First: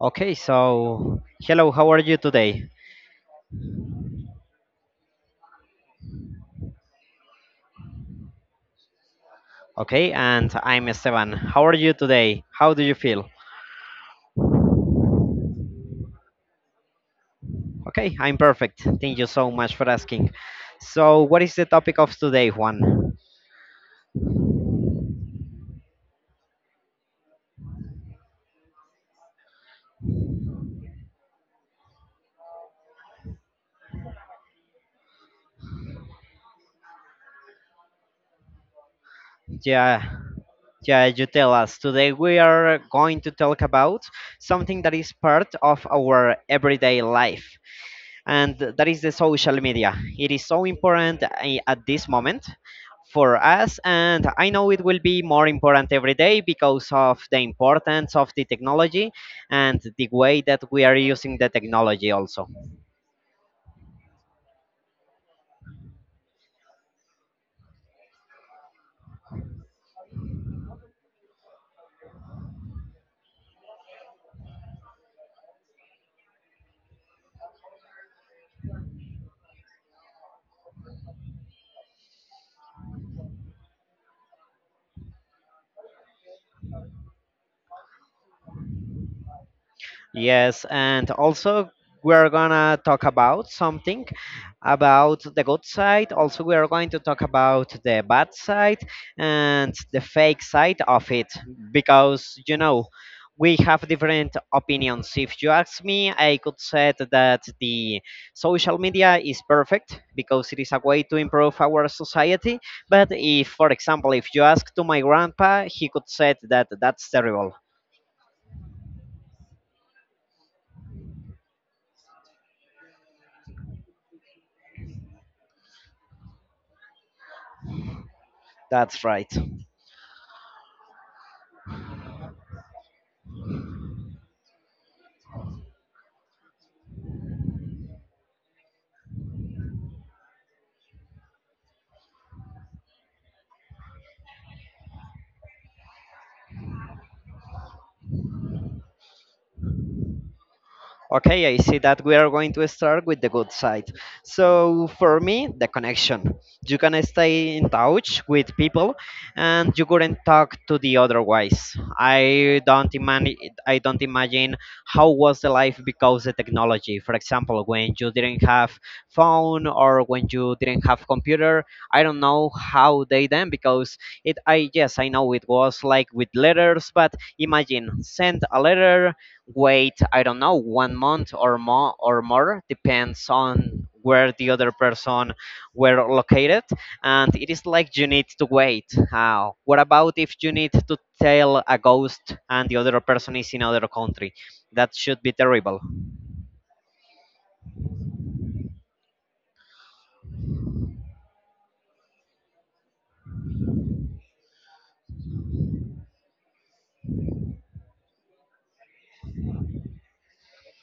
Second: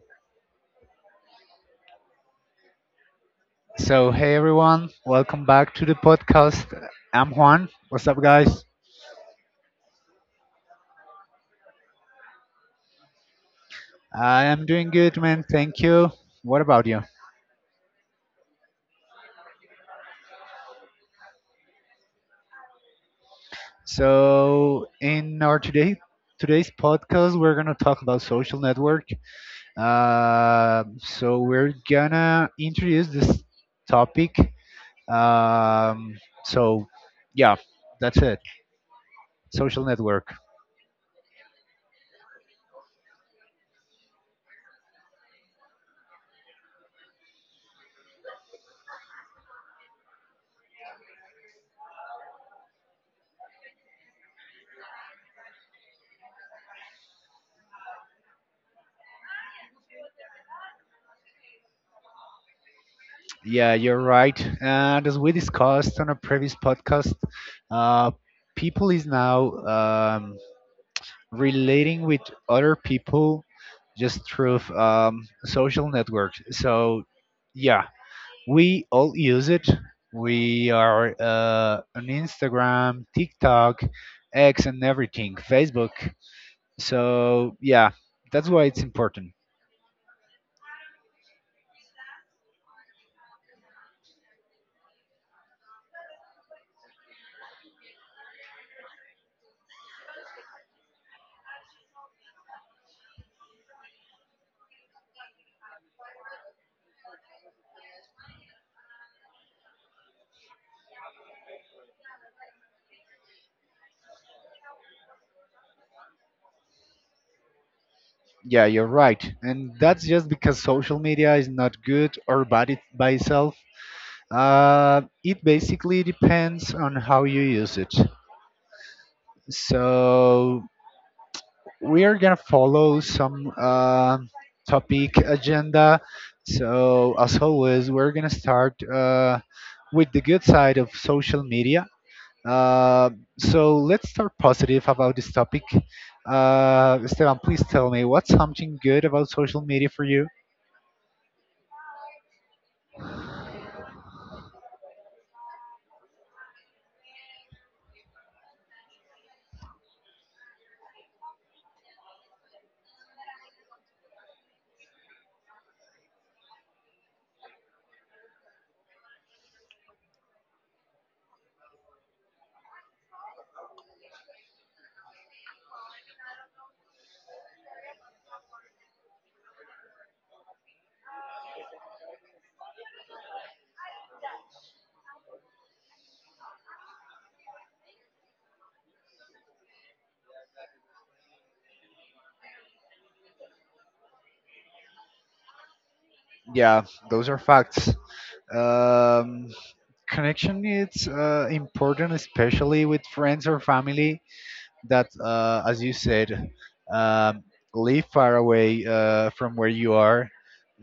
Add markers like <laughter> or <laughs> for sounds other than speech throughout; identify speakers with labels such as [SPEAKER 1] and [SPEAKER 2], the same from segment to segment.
[SPEAKER 1] Okay, so hello, how are you today?
[SPEAKER 2] Hey everyone, welcome back to the podcast. I'm Juan. What's up, guys?
[SPEAKER 1] Okay, and I'm Esteban. How are you today? How do you feel?
[SPEAKER 2] I am doing good, man. Thank you. What about you?
[SPEAKER 1] Okay, I'm perfect. Thank you so much for asking. So, what is the topic of today, Juan?
[SPEAKER 2] So, in our today's podcast, we're gonna talk about social network. We're gonna introduce this topic. Um, so, yeah, that's it. Social
[SPEAKER 1] Yeah,
[SPEAKER 2] network.
[SPEAKER 1] yeah, you tell us. Today we are going to talk about something that is part of our everyday life. And that is the social media. It is so important at this moment for us, and I know it will be more important every day because of the importance of the technology and the way that we are using the technology also.
[SPEAKER 2] Yeah, you're right. And as we discussed on a previous podcast, uh, people is now relating with other people just through social networks. Yeah, we all use it. We are on Instagram, TikTok, X, and everything, Facebook. So, yeah, that's why it's important.
[SPEAKER 1] Yes, and also we're gonna talk about something about the good side. Also, we are going to talk about the bad side and the fake side of it because we have different opinions. If you ask me, I could say that the social media is perfect because it is a way to improve our society. But if, for example, if you ask to my grandpa, he could say that that's terrible.
[SPEAKER 2] Yeah, you're right. And that's just because social media is not good or bad it by itself. It basically depends on how you use it.
[SPEAKER 1] That's right.
[SPEAKER 2] So we are gonna follow some topic agenda. So as always, we're gonna start with the good side of social media. Uh, so let's start positive about this topic. Esteban, please tell me what's something good about social media for you?
[SPEAKER 1] Okay, I see that we are going to start with the good side. So, for me, the connection. You can stay in touch with people and you couldn't talk to the otherwise. I don't imagine I don't imagine how was the life because the technology. For example, when you didn't have phone or when you didn't have computer, I don't know how they then because it I yes, I know it was like with letters. But imagine send a letter. Wait, I don't know, 1 month or more, depends on where the other person were located. And it is like you need to wait. What about if you need to tell a ghost and the other person is in another country? That should be terrible. <laughs>
[SPEAKER 2] Yeah, those are facts. Um, Connection is important, especially with friends or family that, as you said, um, live far away from where you are.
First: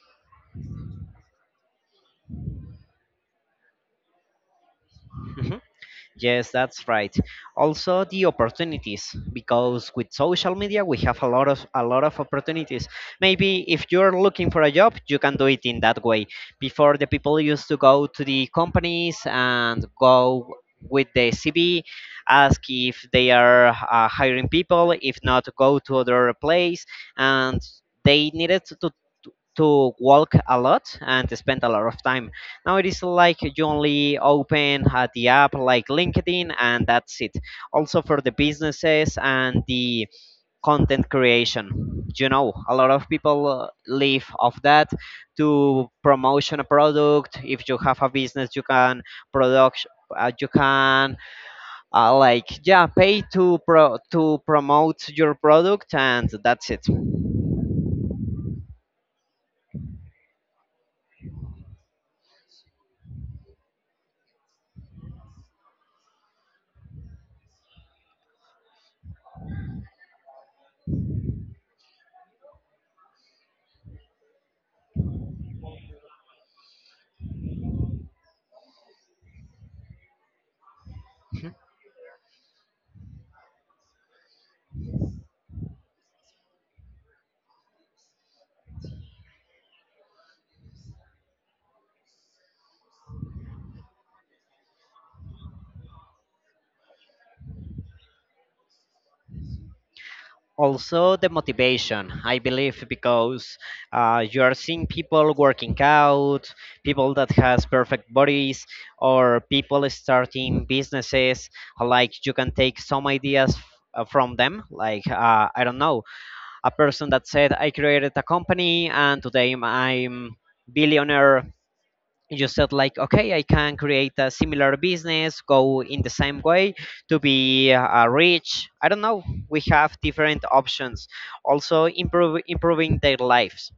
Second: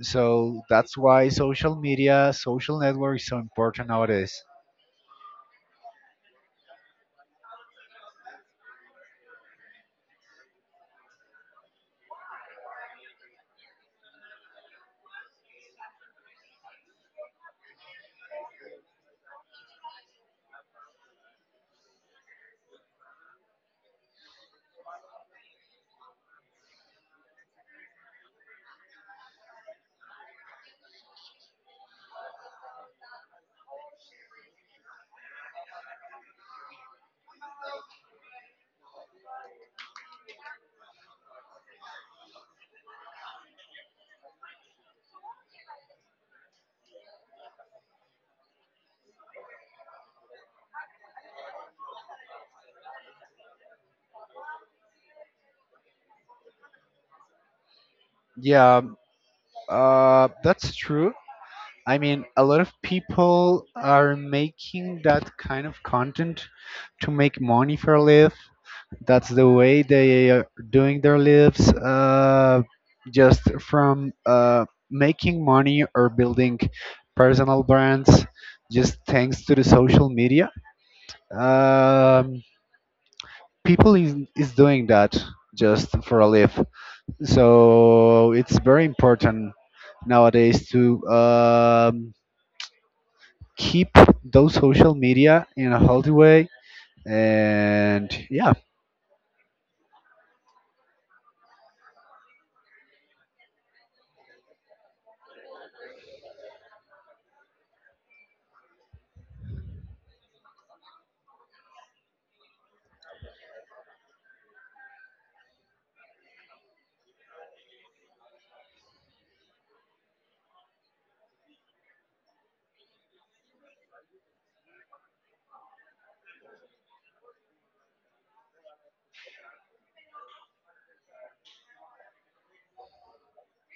[SPEAKER 2] So that's why social media, social network is so important nowadays.
[SPEAKER 1] Mhm. Yes, that's right. Also the opportunities because with social media we have a lot of opportunities. Maybe if you're looking for a job, you can do it in that way. Before the people used to go to the companies and go with the CV, ask if they are hiring people, if not go to other place and they needed to walk a lot and spend a lot of time. Now it is like you only open the app like LinkedIn and that's it. Also for the businesses and the content creation. A lot of people live off that to promotion a product. If you have a business, you can production. You can like yeah pay to promote your product and that's it.
[SPEAKER 2] Yeah, that's true. I mean, a lot of people are making that kind of content to make money for life. That's the way they are doing their lives, just from making money or building personal brands, just thanks to the social media. Um, People is doing that just for a live. So it's very important nowadays to keep those social media in a healthy way. And
[SPEAKER 1] Also the motivation I believe because you are seeing people working out, people that has perfect bodies or people starting businesses. Like you can take some ideas from them. Like I don't know, a person that said I created a company and today I'm billionaire. You said like okay I can create a similar business go in the same way to be rich. I don't know, we have different options. Also improving their lives.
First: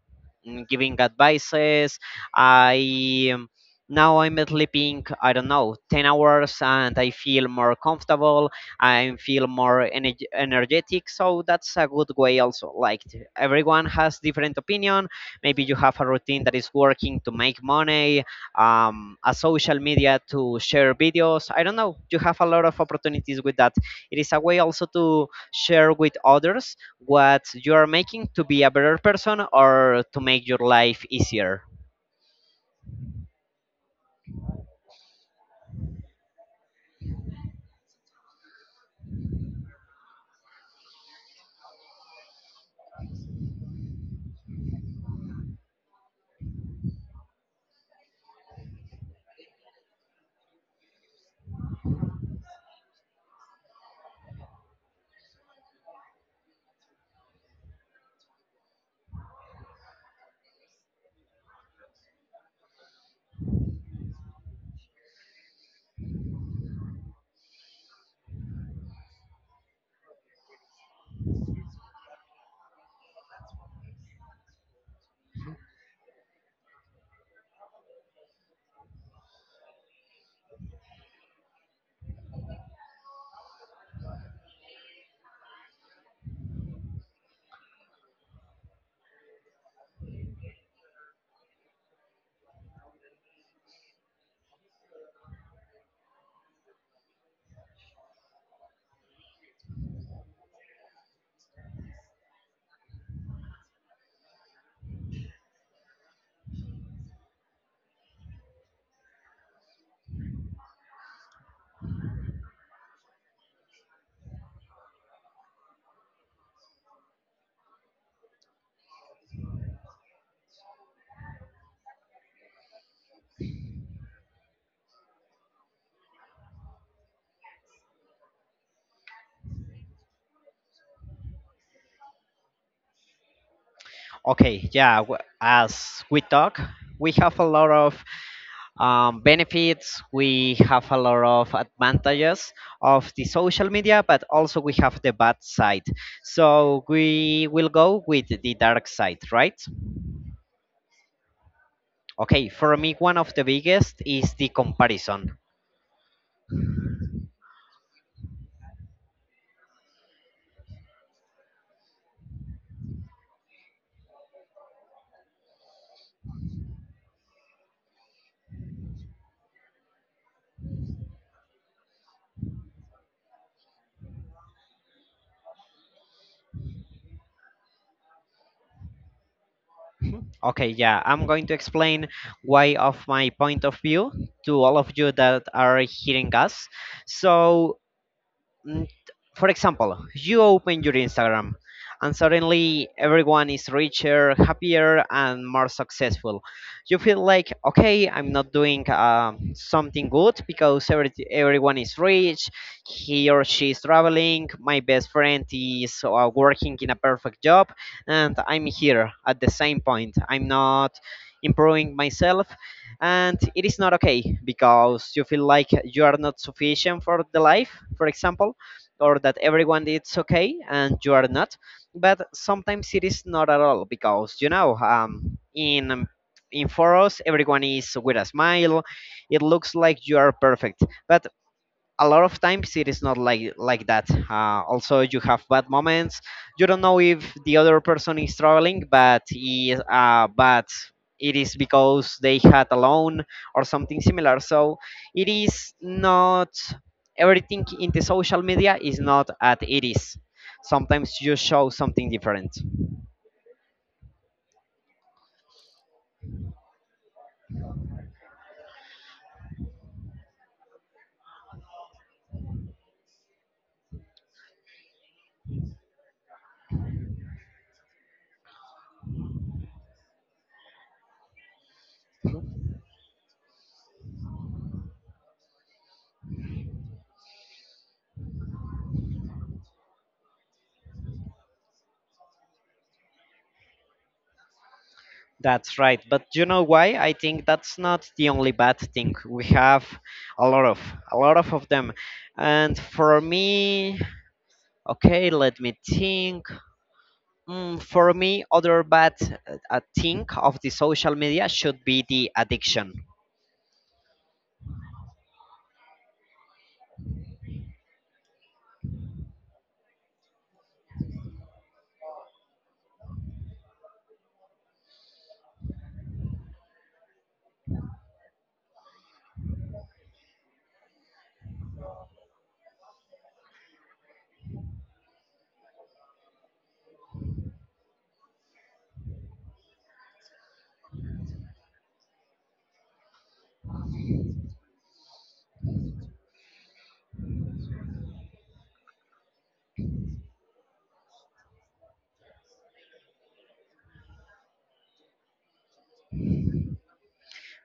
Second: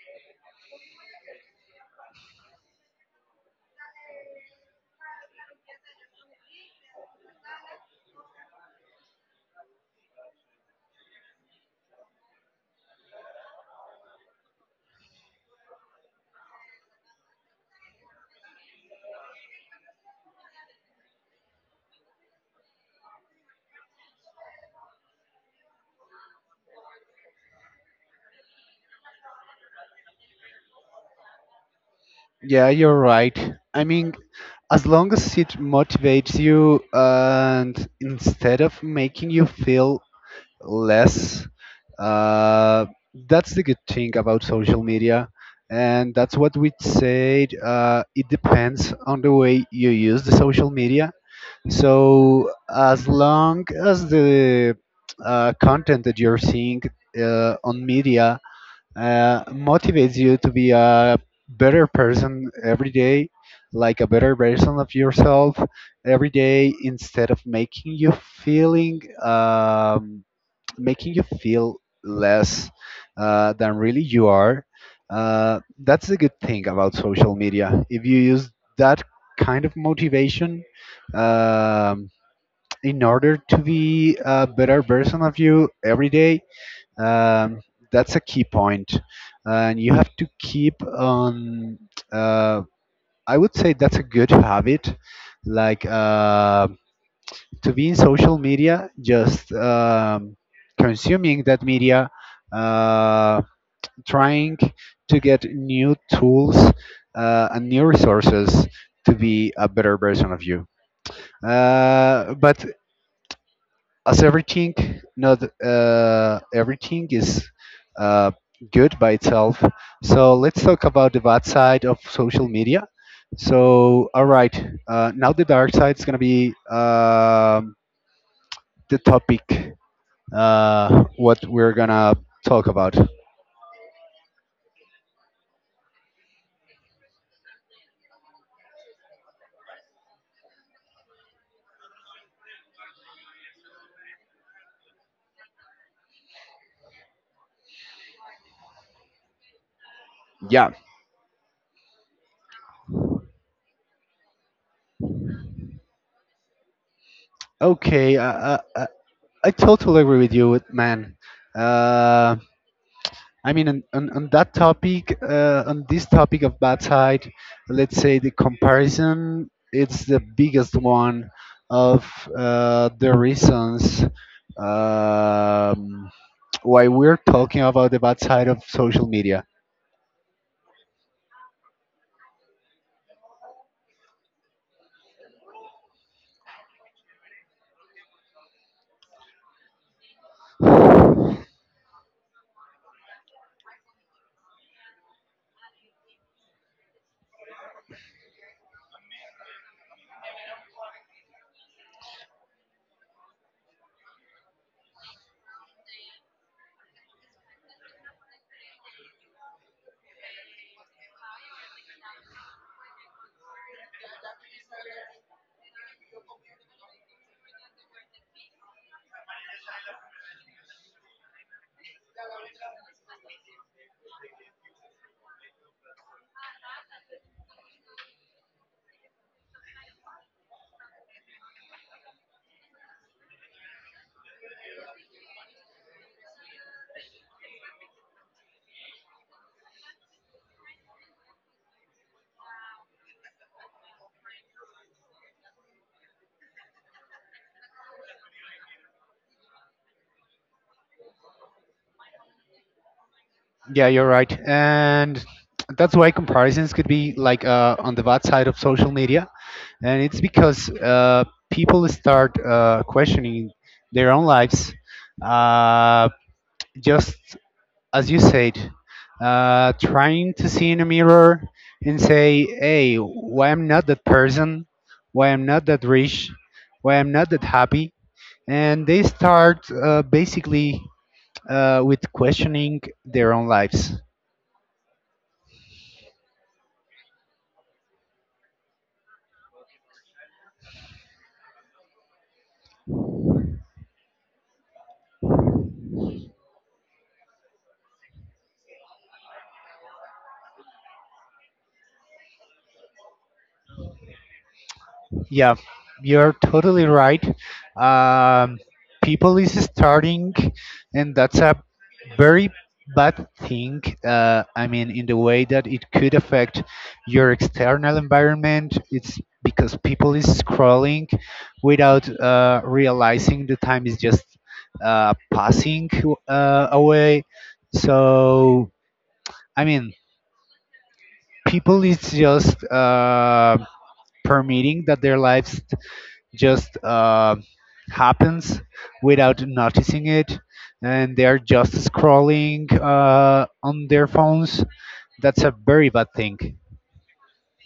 [SPEAKER 1] Giving advices. I Now I'm sleeping I don't know 10 hours and I feel more comfortable. I feel more energetic. So that's a good way also. Like everyone has different opinion, maybe you have a routine that is working to make money. A social media to share videos. I don't know. You have a lot of opportunities with that. It is a way also to share with others what you are making to be a better person or to make your life easier.
[SPEAKER 2] yeah, you're right. I mean, as long as it motivates you and instead of making you feel less, uh, that's the good thing about social media, and that's what we said. It depends on the way you use the social media, so as long as the content that you're seeing on media motivates you to be a better person every day, like a better version of yourself every day, instead of feeling um, making you feel less than really you are. That's the good thing about social media. If you use that kind of motivation, um, in order to be a better version of you every day, um, that's a key point, and you have to keep on. Uh, I would say that's a good habit, like to be in social media, just consuming that media, uh, trying to get new tools and new resources to be a better version of you. But as everything, not everything is uh, good by itself, so let's talk about the bad side of social media. So all right, now the dark side is going to be the topic what we're gonna talk about.
[SPEAKER 1] Okay, yeah, as we talk, we have a lot of benefits, we have a lot of advantages of the social media, but also we have the bad side. So we will go with the dark side, right?
[SPEAKER 2] Yeah,
[SPEAKER 1] Okay, for me, one of the biggest is the comparison.
[SPEAKER 2] okay. Uh, uh, I totally agree with you, man. uh, I mean, on that topic, on this topic of bad side, let's say the comparison, it's the biggest one of the reasons um, why we're talking about the bad side of social media.
[SPEAKER 1] Mhm. Okay, yeah, I'm going to explain why, of my point of view, to all of you that are hearing us. So, mm, for example, you open your Instagram and suddenly everyone is richer, happier, and more successful. You feel like, okay, I'm not doing something good because everyone is rich, he or she is traveling, my best friend is working in a perfect job, and I'm here at the same point. I'm not improving myself and it is not okay because you feel like you are not sufficient for the life, for example, or that everyone is okay and you are not. But sometimes it is not at all because in for us everyone is with a smile. It looks like you are perfect. But a lot of times it is not like that. Also you have bad moments. You don't know if the other person is struggling, but it is because they had a loan or something similar. So it is not everything in the social media is not at it is. Sometimes you show something different.
[SPEAKER 2] Yeah, you're right. And that's why comparisons could be like on the bad side of social media. And it's because people start questioning their own lives, uh, just as you said, trying to see in a mirror and say, hey, why I'm not that person, why I'm not that rich, why I'm not that happy. And they start basically with questioning their own lives.
[SPEAKER 1] That's right. But you know why I think that's not the only bad thing? We have a lot of a lot of them. And for me, okay, let me think. Mm, for me, other bad thing of the social media should be the addiction.
[SPEAKER 2] Yeah, you're totally right. Um, People is starting, and that's a very bad thing. I mean, in the way that it could affect your external environment, it's because people is scrolling without realizing the time is just passing away. So, I mean, people is just permitting that their lives just happens without noticing it, and they are just scrolling on their phones. That's a very bad thing.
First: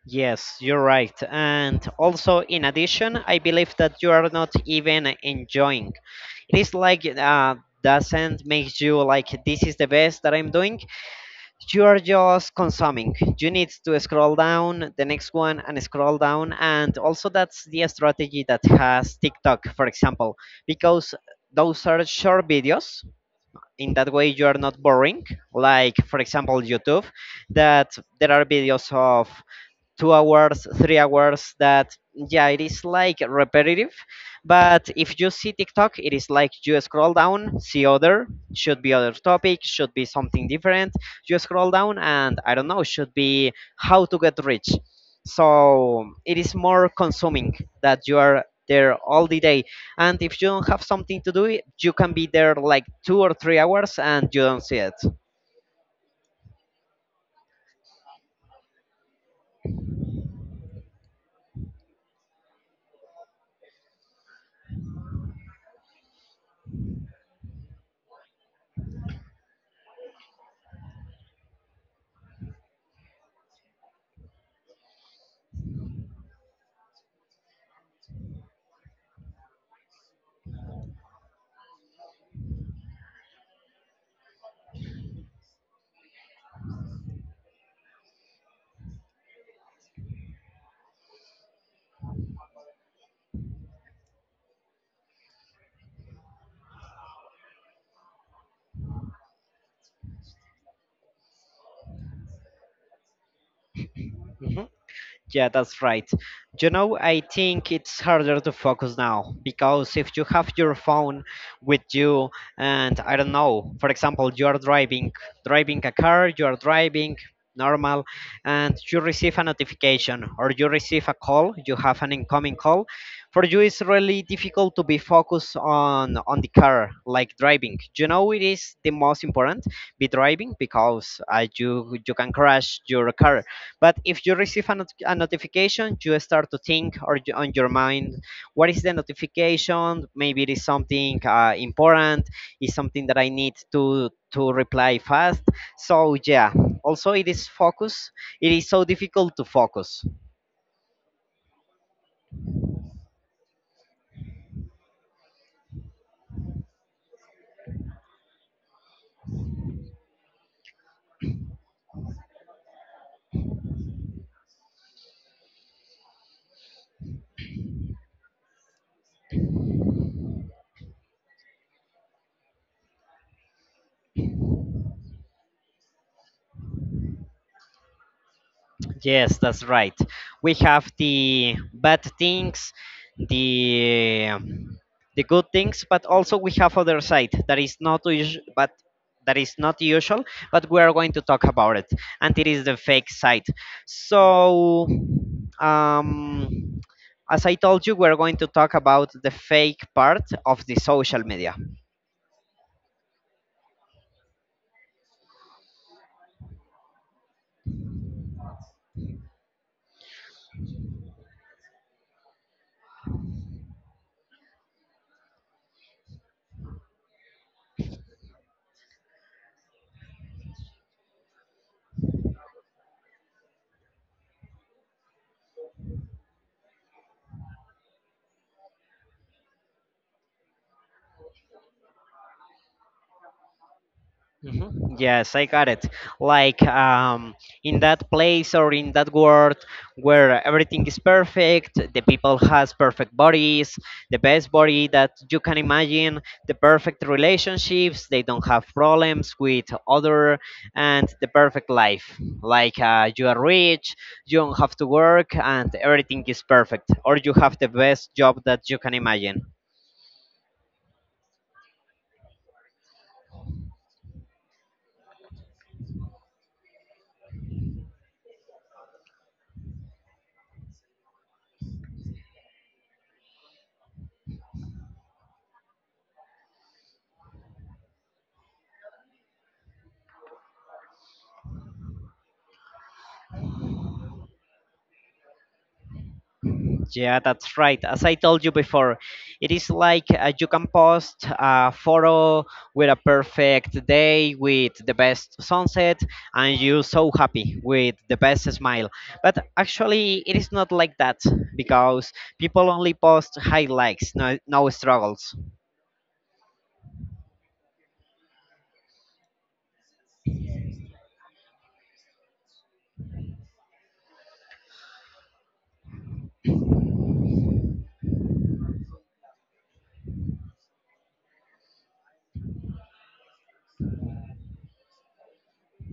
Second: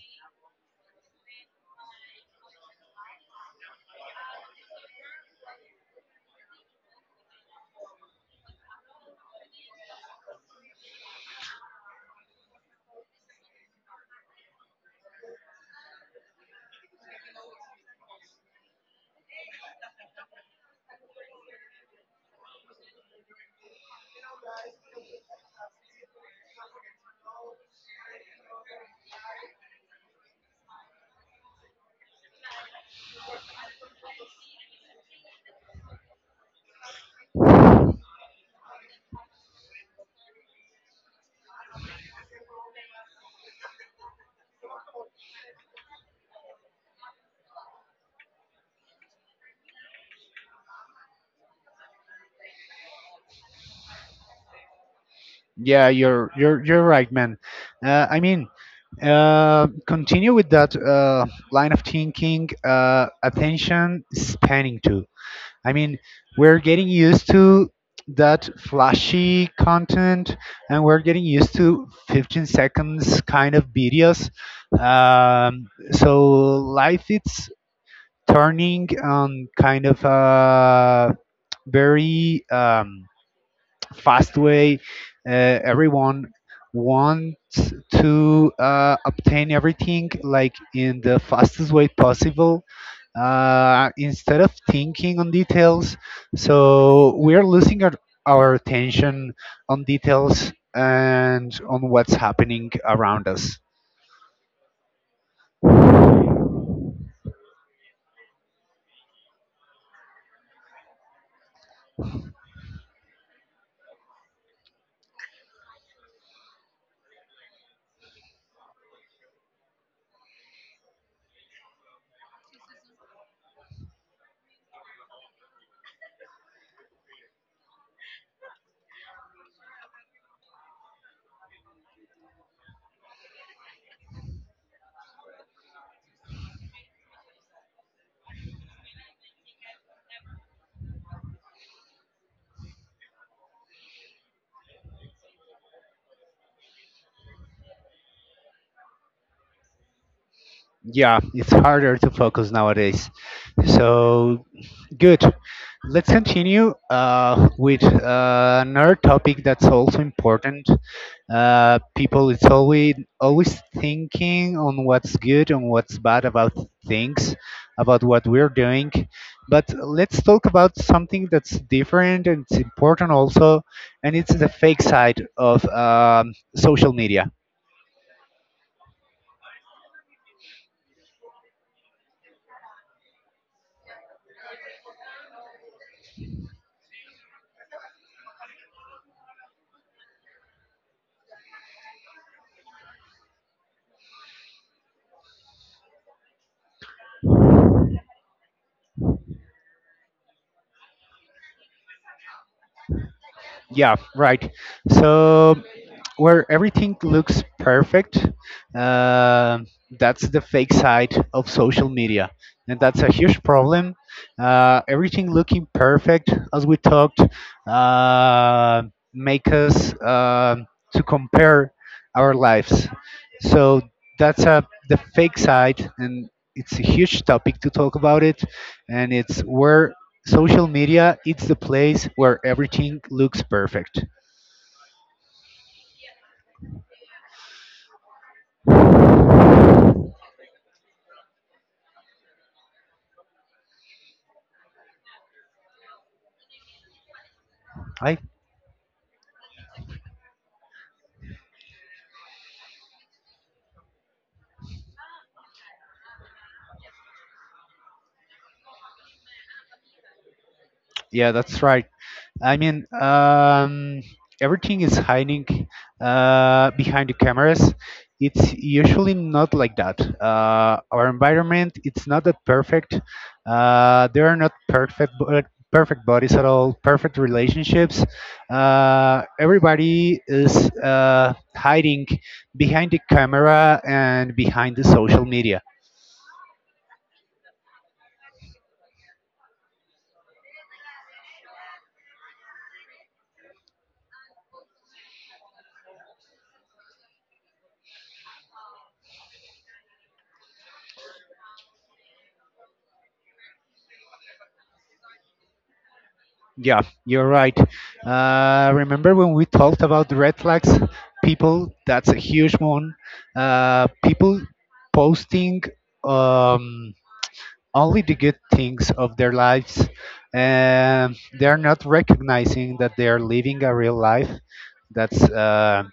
[SPEAKER 1] Yes, you're right. And also, in addition, I believe that you are not even enjoying. It is like doesn't make you like this is the best that I'm doing. You are just consuming. You need to scroll down the next one and scroll down. And also, that's the strategy that has TikTok, for example, because those are short videos. In that way, you are not boring. Like, for example, YouTube, that there are videos of 2 hours, 3 hours that, yeah, it is like repetitive. But if you see TikTok, it is like you scroll down, see other, should be other topic, should be something different. You scroll down, and I don't know, should be how to get rich. So it is more consuming that you are there all the day. And if you don't have something to do, you can be there like 2 or 3 hours and you don't see it.
[SPEAKER 2] Yeah you're right, man. I mean, continue with that line of thinking, attention spanning too. I mean, we're getting used to that flashy content, and we're getting used to 15 seconds kind of videos. So life is turning on kind of a very fast way. Uh, Everyone wants to obtain everything like in the fastest way possible, instead of thinking on details. So we're losing our attention on details and on what's happening around us.
[SPEAKER 1] Mhm. Yeah, that's right. I think it's harder to focus now because if you have your phone with you and I don't know, for example, you are driving, a car, you are driving normal and you receive a notification or you receive a call, you have an incoming call, for you it's really difficult to be focused on the car like driving. It is the most important be driving because you can crash your car. But if you receive a, not- a notification, you start to think or you, on your mind, what is the notification? Maybe it is something important, it's something that I need to reply fast. So yeah. Also, it is focus. It is so difficult to focus.
[SPEAKER 2] Yeah, it's harder to focus nowadays. So good. Let's continue with another topic that's also important. People is always thinking on what's good and what's bad about things, about what we're doing, but let's talk about something that's different and it's important also, and it's the fake side of social media.
[SPEAKER 1] Yes, that's right. We have the bad things, the the good things, but also we have other side that is not usual, but that is not usual. But we are going to talk about it, and it is the fake side. So, um, as I told you, we're going to talk about the fake part of the social media.
[SPEAKER 2] Yeah, right. So, where everything looks perfect. Uh, that's the fake side of social media, and that's a huge problem. Everything looking perfect, as we talked, uh, make us to compare our lives. So that's a the fake side, and it's a huge topic to talk about it, and it's where social media it's the place where everything looks perfect.
[SPEAKER 1] Hmm. Yes, I got it. Like in that place or in that world where everything is perfect, the people has perfect bodies, the best body that you can imagine, the perfect relationships,
[SPEAKER 2] I
[SPEAKER 1] they don't have problems with other, and the perfect life. Like you are rich, you don't have to work, and everything is perfect, or you have the best job that you can imagine.
[SPEAKER 2] Yeah, that's right. I mean, everything is hiding behind the cameras. It's usually not like that. Our environment, it's not that perfect. There are not perfect bodies at all. Perfect relationships. Everybody is hiding behind the camera and behind the social media.
[SPEAKER 1] Yeah, that's right. As I told you before, it is like you can post a photo with a perfect day, with the best sunset, and you're so happy with the best smile. But actually, it is not like that because people only post highlights, no, no struggles.
[SPEAKER 2] Yeah, you're right. Remember when we talked about the red flags? People, that's a huge one. People posting um, only the good things of their lives, and they're not recognizing that they are living a real life that's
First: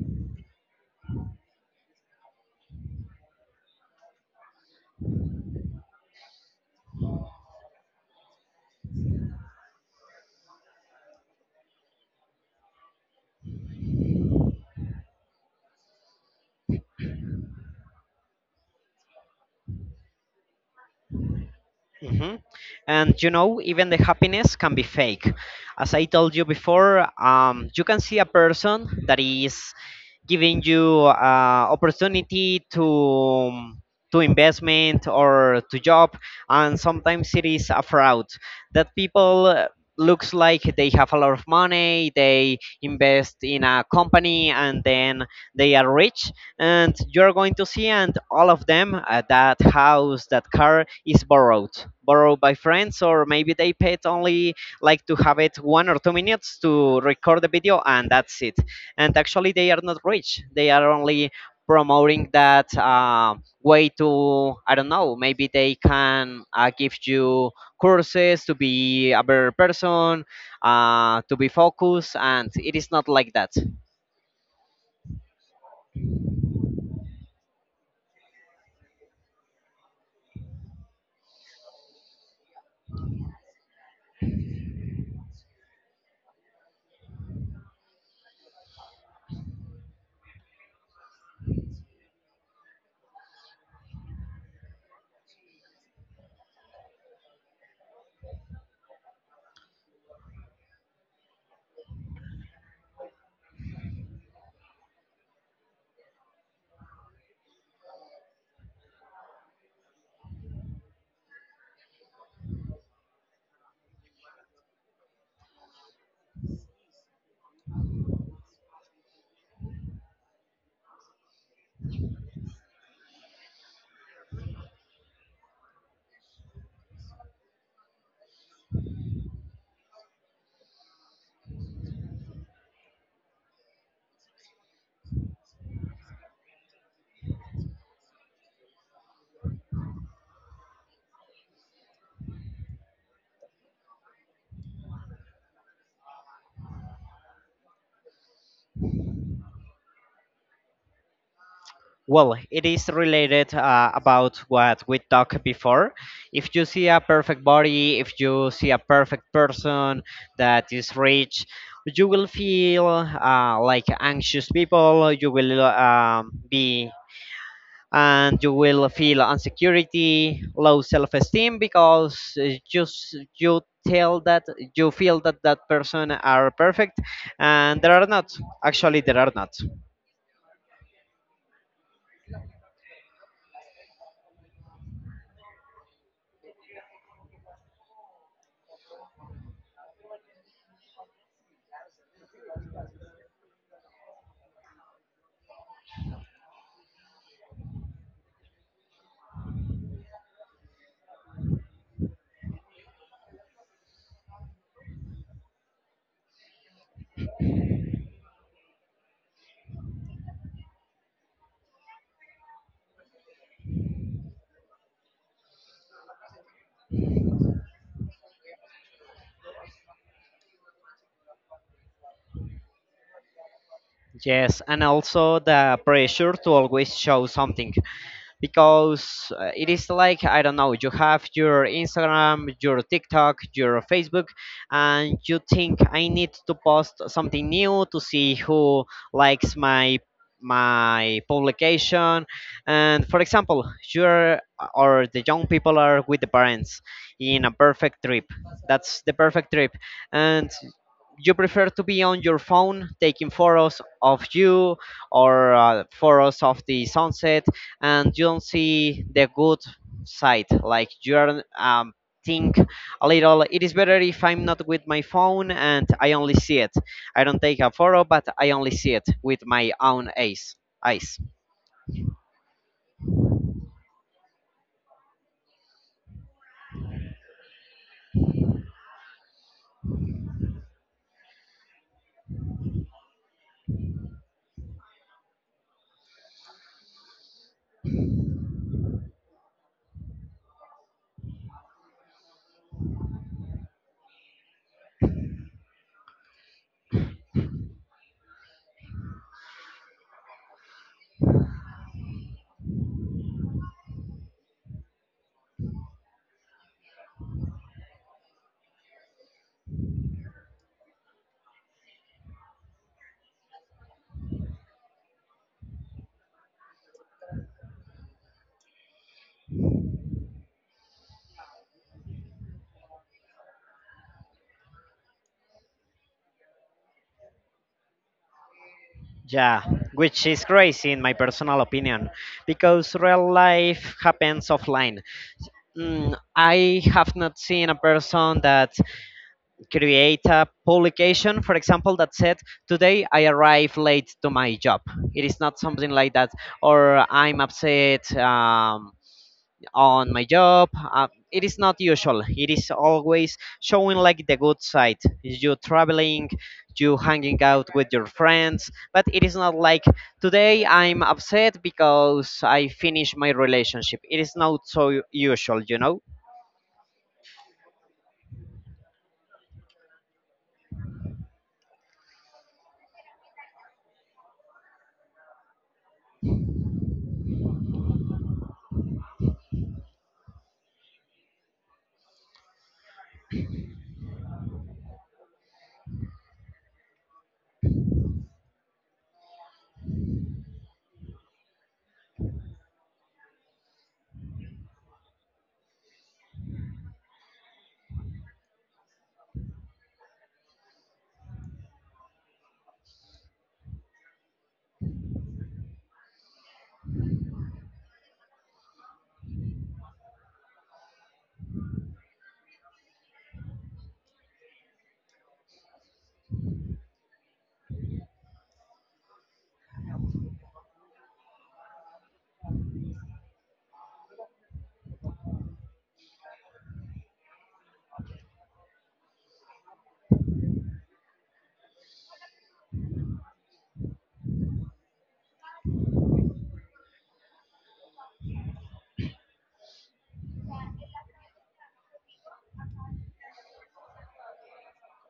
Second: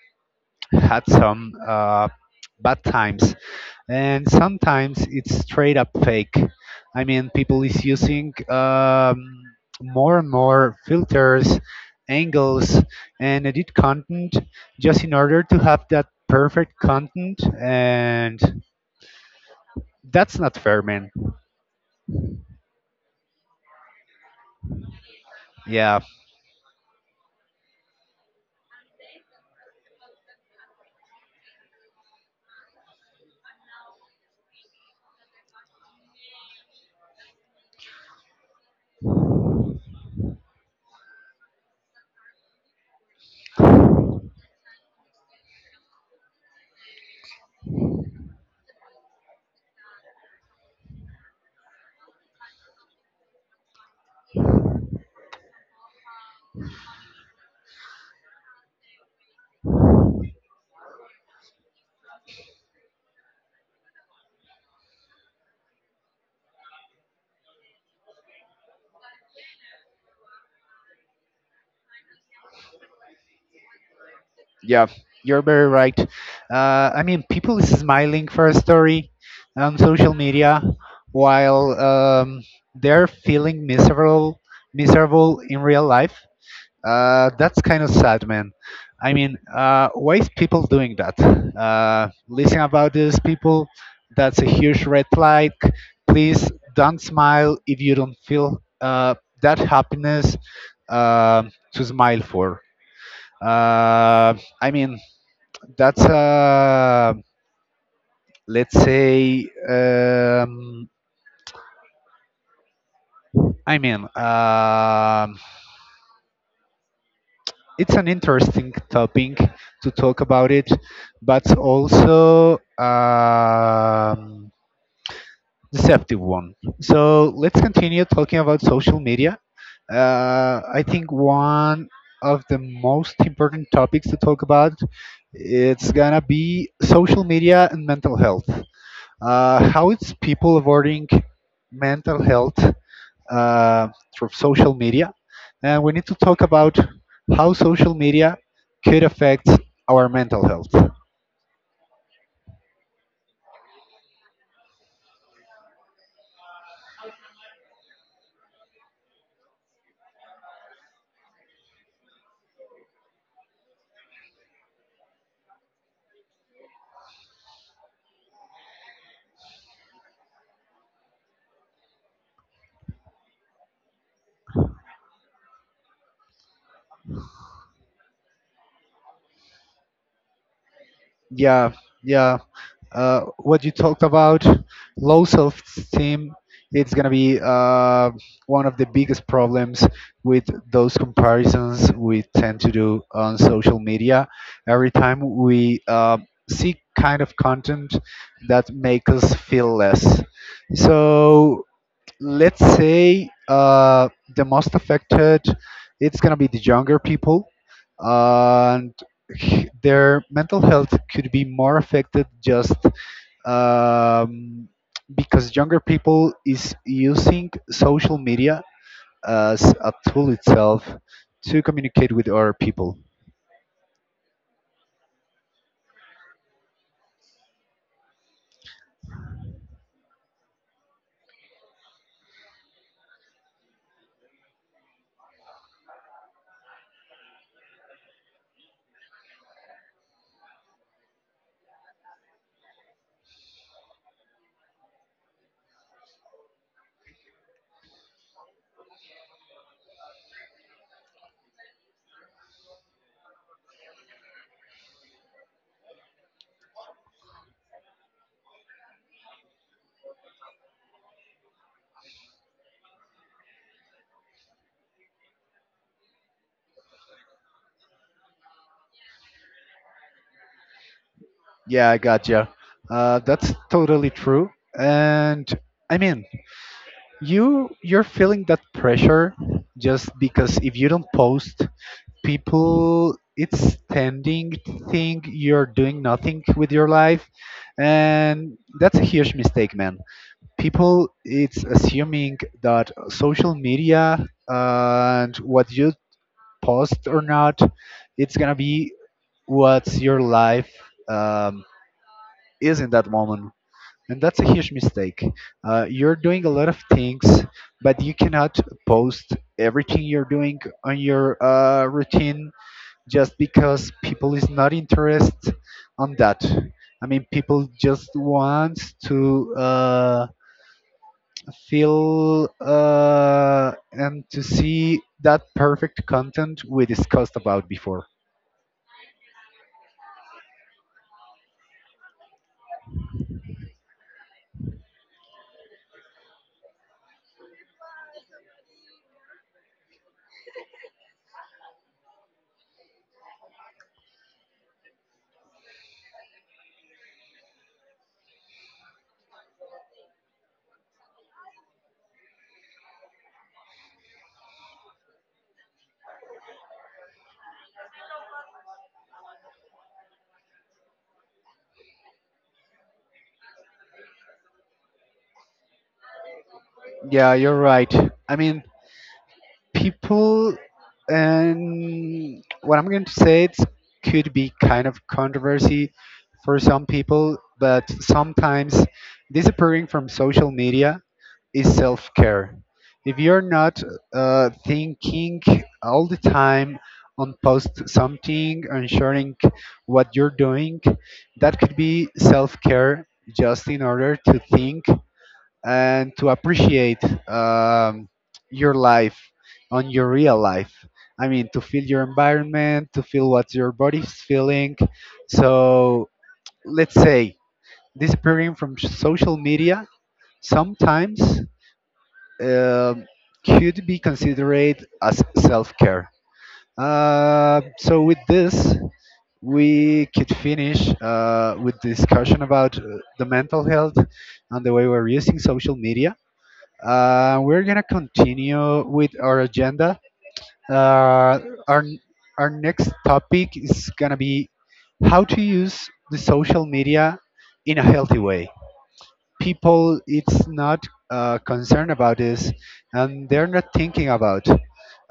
[SPEAKER 2] had some bad times, and sometimes it's straight up fake. I mean, people is using more and more filters, angles, and edit content just in order to have that perfect content, and that's not fair, man.
[SPEAKER 1] Hmm. And even the happiness can be fake. As
[SPEAKER 2] Yeah,
[SPEAKER 1] I told you before, you can see a person that is giving you opportunity to investment or to job, and sometimes it is a fraud. That people looks like they have a lot of money, they invest in a company, and then they are rich. And you're going to see, and all of them, that house, that car is borrowed, borrowed by friends, or maybe they paid only like to have it 1 or 2 minutes to record the video and that's it. And actually they are not rich, they are only promoting that, way to, I don't know, maybe they can give you courses to be a better person, to be focused, and it is not like that.
[SPEAKER 2] yeah, you're very right. I mean, people is smiling for a story on social media while they're feeling miserable in real life. That's kind of sad, man. I mean, why is people doing that? Listen about these people. That's a huge red flag. Please don't smile if you don't feel that happiness uh, to smile for. Uh, I mean, that's let's say. I mean, it's an interesting topic to talk about it, but also deceptive one. So let's continue talking about social media. I think one of the most important topics to talk about it's gonna be social media and mental health. How it's people avoiding mental health uh, through social media. And we need to talk about how social media could affect our mental health.
[SPEAKER 1] Well, it is related about what we talked before. If you see a perfect body, if you see a perfect person that is rich, you will feel like anxious people. You will be, and you will feel insecurity, low self-esteem, because just you tell that you feel that that person are perfect, and there are not. Actually, there are not.
[SPEAKER 2] Yeah, yeah. What you talked about, low self esteem, it's going to be one of the biggest problems with those comparisons we tend to do on social media. Every time we see kind of content that make us feel less. So let's say the most affected it's going to be the younger people, and their mental health could be more affected just um, because younger people is using social media as a tool itself to communicate with other people.
[SPEAKER 1] Yes, and also the pressure to always show something, because it is like, I don't know, you have your Instagram, your TikTok, your Facebook, and you think I need to post something new to see who likes my publication. And for example, you're, or the young people are with the parents in a perfect trip, that's the perfect trip, and you prefer to be on your phone taking photos of you or photos of the sunset, and you don't see the good side. Like, you're think a little, it is better if I'm not with my phone and I only see it, I don't take a photo, but I only see it with my own eyes.
[SPEAKER 2] Yeah, I gotcha. That's totally true. And I mean, you're feeling that pressure just because if you don't post, people it's tending to think you're doing nothing with your life, and that's a huge mistake, man. People it's assuming that social media and what you post or not it's gonna be what's your life, um, is in that moment, and that's a huge mistake. You're doing a lot of things, but you cannot post everything you're doing on your routine, just because people is not interested on that. I mean, people just want to feel and to see that perfect content we discussed about before.
[SPEAKER 1] Yeah, which is crazy, in my personal opinion, because real life happens offline. Mm, I have not seen a person that create a publication, for example, that said, "Today I arrive late to my job." It is not something like that, or "I'm upset on my job." It is not usual. It is always showing like the good side. You traveling, you hanging out with your friends, but it is not like, today I'm upset because I finished my relationship. It is not so usual, you know.
[SPEAKER 2] Yeah, you're right. I mean, people, and what I'm going to say it could be kind of controversy for some people, but sometimes disappearing from social media is self care. If you're not thinking all the time on post something, ensuring what you're doing, that could be self care just in order to think and to appreciate um, your life on your real life. I mean, to feel your environment, to feel what your body's feeling. So let's say disappearing from social media sometimes um, should be considered as self care. So, with this, we could finish with discussion about the mental health and the way we're using social media. We're gonna continue with our agenda. Uh, our next topic is gonna be how to use the social media in a healthy way. People it's not concerned about this and they're not thinking about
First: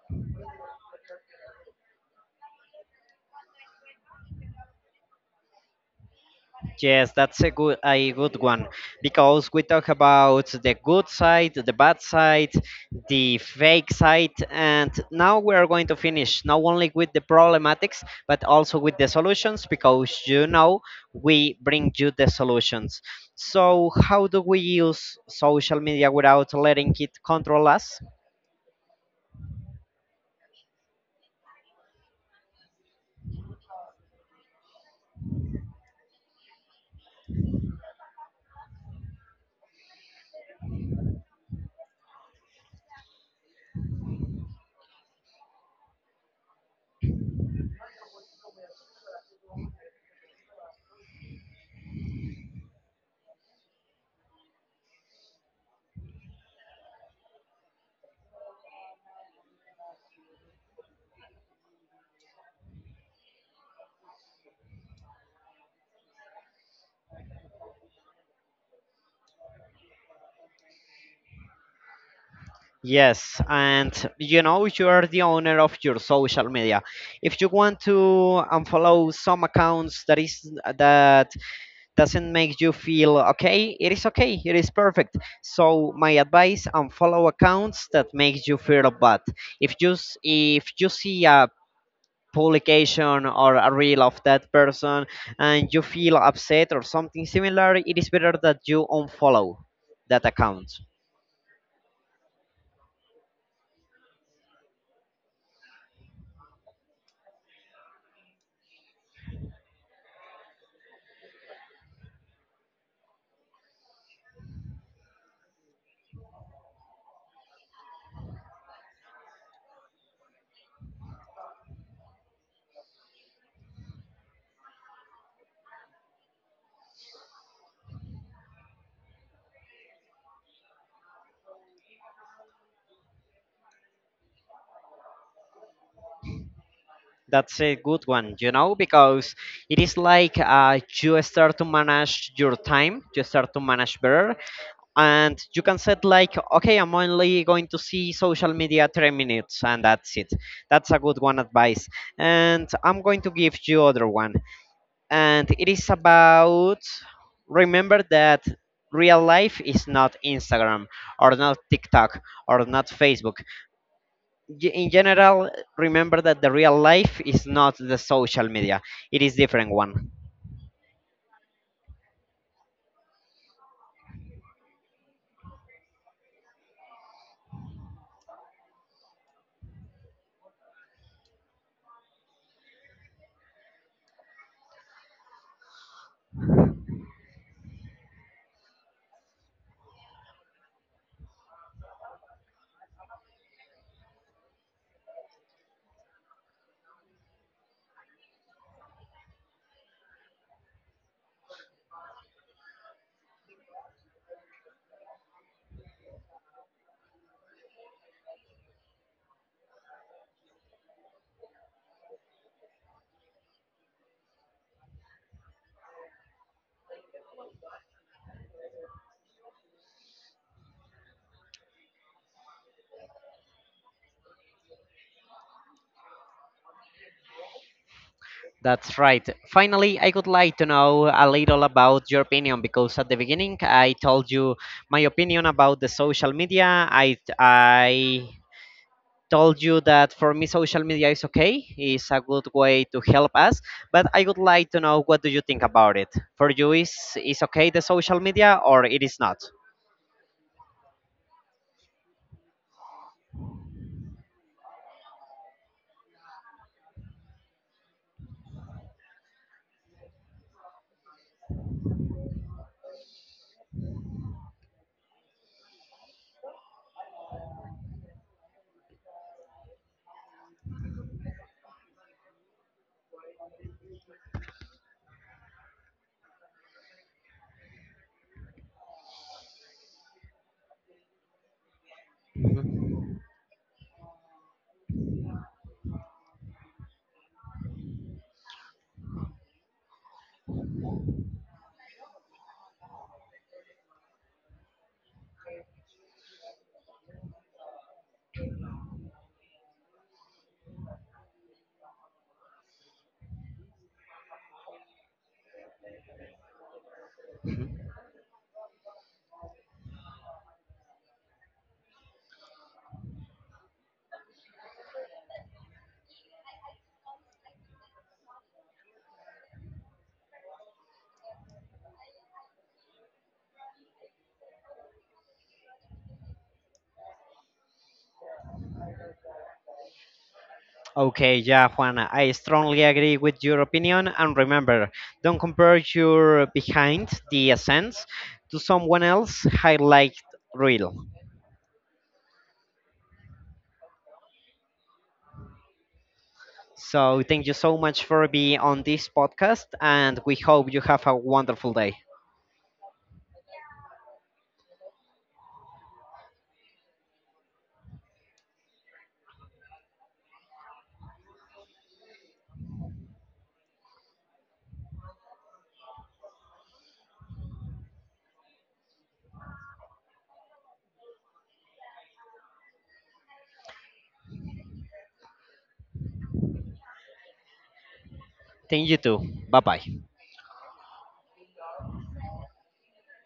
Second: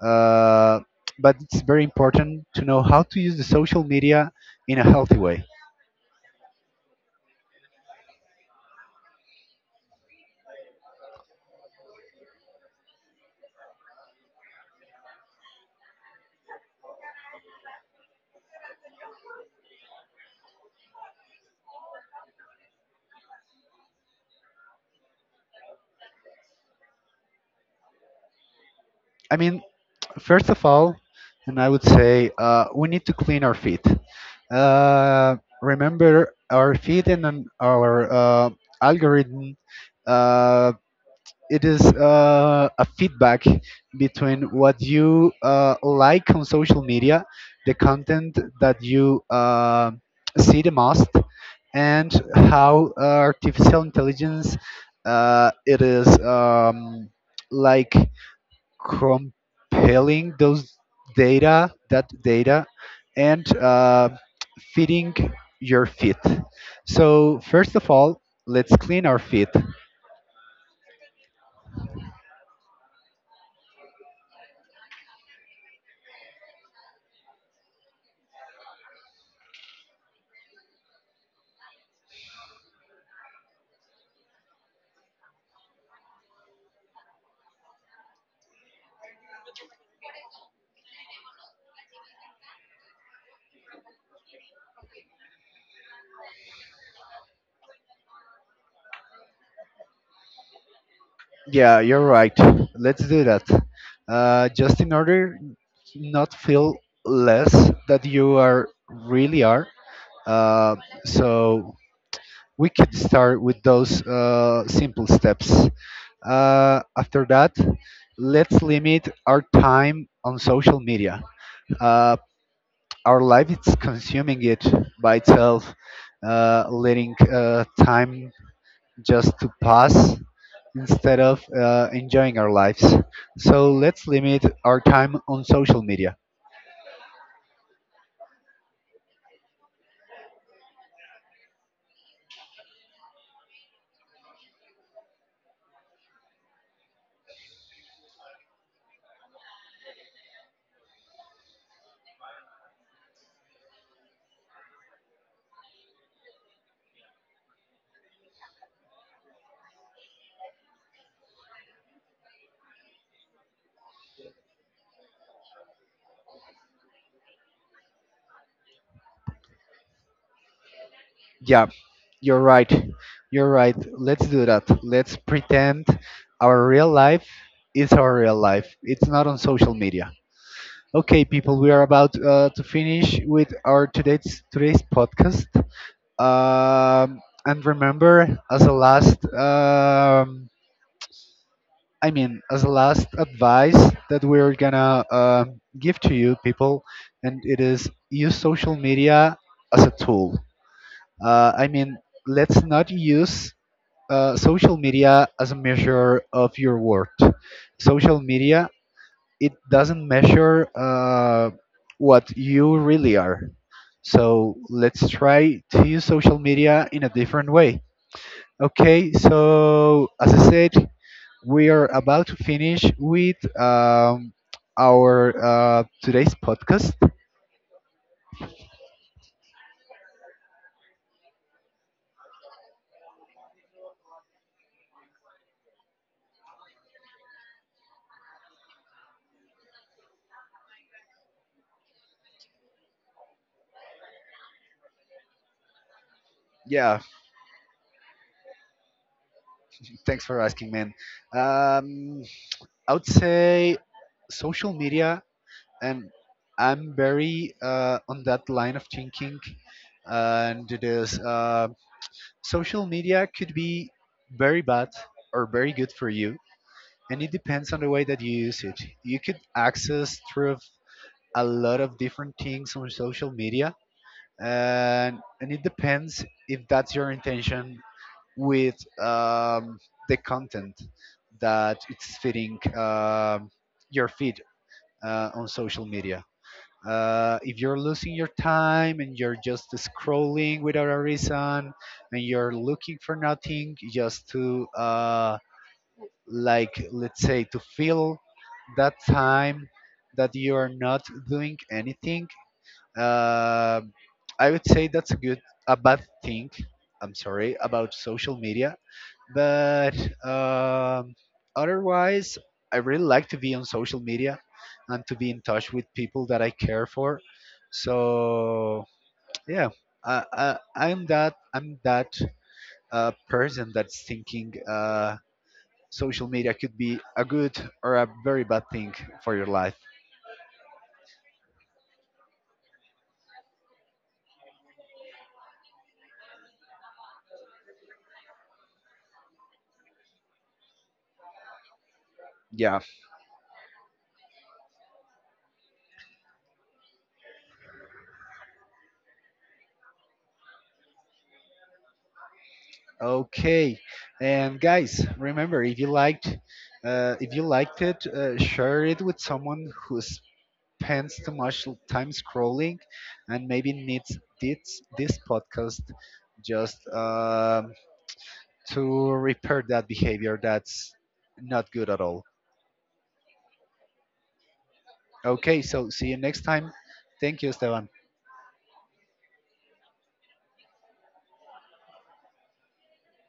[SPEAKER 2] uh, but it's very important to know how to use the social media in a healthy way.
[SPEAKER 1] Yes, that's a good one, because we talk about the good side, the bad side, the fake side, and now we are going to finish not only with the problematics but also with the solutions, because you know, we bring you the solutions. So how do we use social media without letting it control us?
[SPEAKER 2] I mean, first of all, and I would say we need to clean our feet. uh, Remember our feet and then our algorithm. uh, it is a feedback between what you like on social media, the content that you see the most, and how artificial intelligence it is like compiling that data, and feeding your feet. So first of all, let's clean our feet.
[SPEAKER 1] Yes, and you know, you are the owner of your social media. If you want to unfollow some accounts that is that doesn't make you feel okay, it is perfect. So my advice: unfollow accounts that makes you feel bad. If you see a publication or a reel of that person and you feel upset or something similar, it is better that you unfollow that account.
[SPEAKER 2] Yeah, you're right. Let's do that. Just in order not feel less that you are really are. Uh, so we could start with those simple steps. After that, let's limit our time on social media. Uh, our life is consuming it by itself, letting time just to pass instead of enjoying our lives. So let's limit our time on social media.
[SPEAKER 1] That's a good one, you know, because it is like, you start to manage your time, you start to manage better, and you can set like, okay, I'm only going to see social media 3 minutes, and that's it. That's a good one advice. And I'm going to give you other one, and it is about, remember that real life is not Instagram or not TikTok or not Facebook, in general, remember that the real life is not the social media. It is different one.
[SPEAKER 2] Yeah, you're right. You're right. Let's do that. Let's pretend our real life is our real life. It's not on social media. Okay, people, we are about to finish with our today's podcast. And remember, as a last I mean, as a last advice that we're gonna give to you people, and it is use social media as a tool. I mean, let's not use social media as a measure of your worth. Social media it doesn't measure what you really are. So let's try to use social media in a different way. Okay, so as I said, we are about to finish with our today's podcast.
[SPEAKER 1] That's right. Finally, I would like to know a little about your opinion, because at the beginning I told you my opinion about the social media. I told you that for me social media is okay, is a good way to help us, but I would like to know, what do you think about it? For you, is
[SPEAKER 2] Yeah,
[SPEAKER 1] is okay the social media or it is not?
[SPEAKER 2] thanks for asking, man. Um, I would say social media, and I'm very on that line of thinking. And it is social media could be very bad or very good for you, and it depends on the way that you use it. You could access through a lot of different things on social media, and it depends if that's your intention with um, the content that it's fitting your feed on social media. If you're losing your time and you're just scrolling without a reason and you're looking for nothing just to like, let's say to fill that time that you are not doing anything, uh, I would say a bad thing. I'm sorry about social media, but um, otherwise, I really like to be on social media and to be in touch with people that I care for. So yeah, I'm that person that's thinking social media could be a good or a very bad thing for your life.
[SPEAKER 1] Okay, yeah, Juana, I strongly agree with your opinion. And remember, don't compare your behind the essence to someone else highlight reel.
[SPEAKER 2] Yeah.
[SPEAKER 1] So thank you so much for being on this podcast, and we hope you have a wonderful day.
[SPEAKER 2] Okay, and guys, remember if you liked, share it with someone who spends too much time scrolling, and maybe needs this podcast just to repair that behavior that's not good at all. Okay, so see you next time. Thank you, Esteban.
[SPEAKER 1] Thank you too. Bye bye.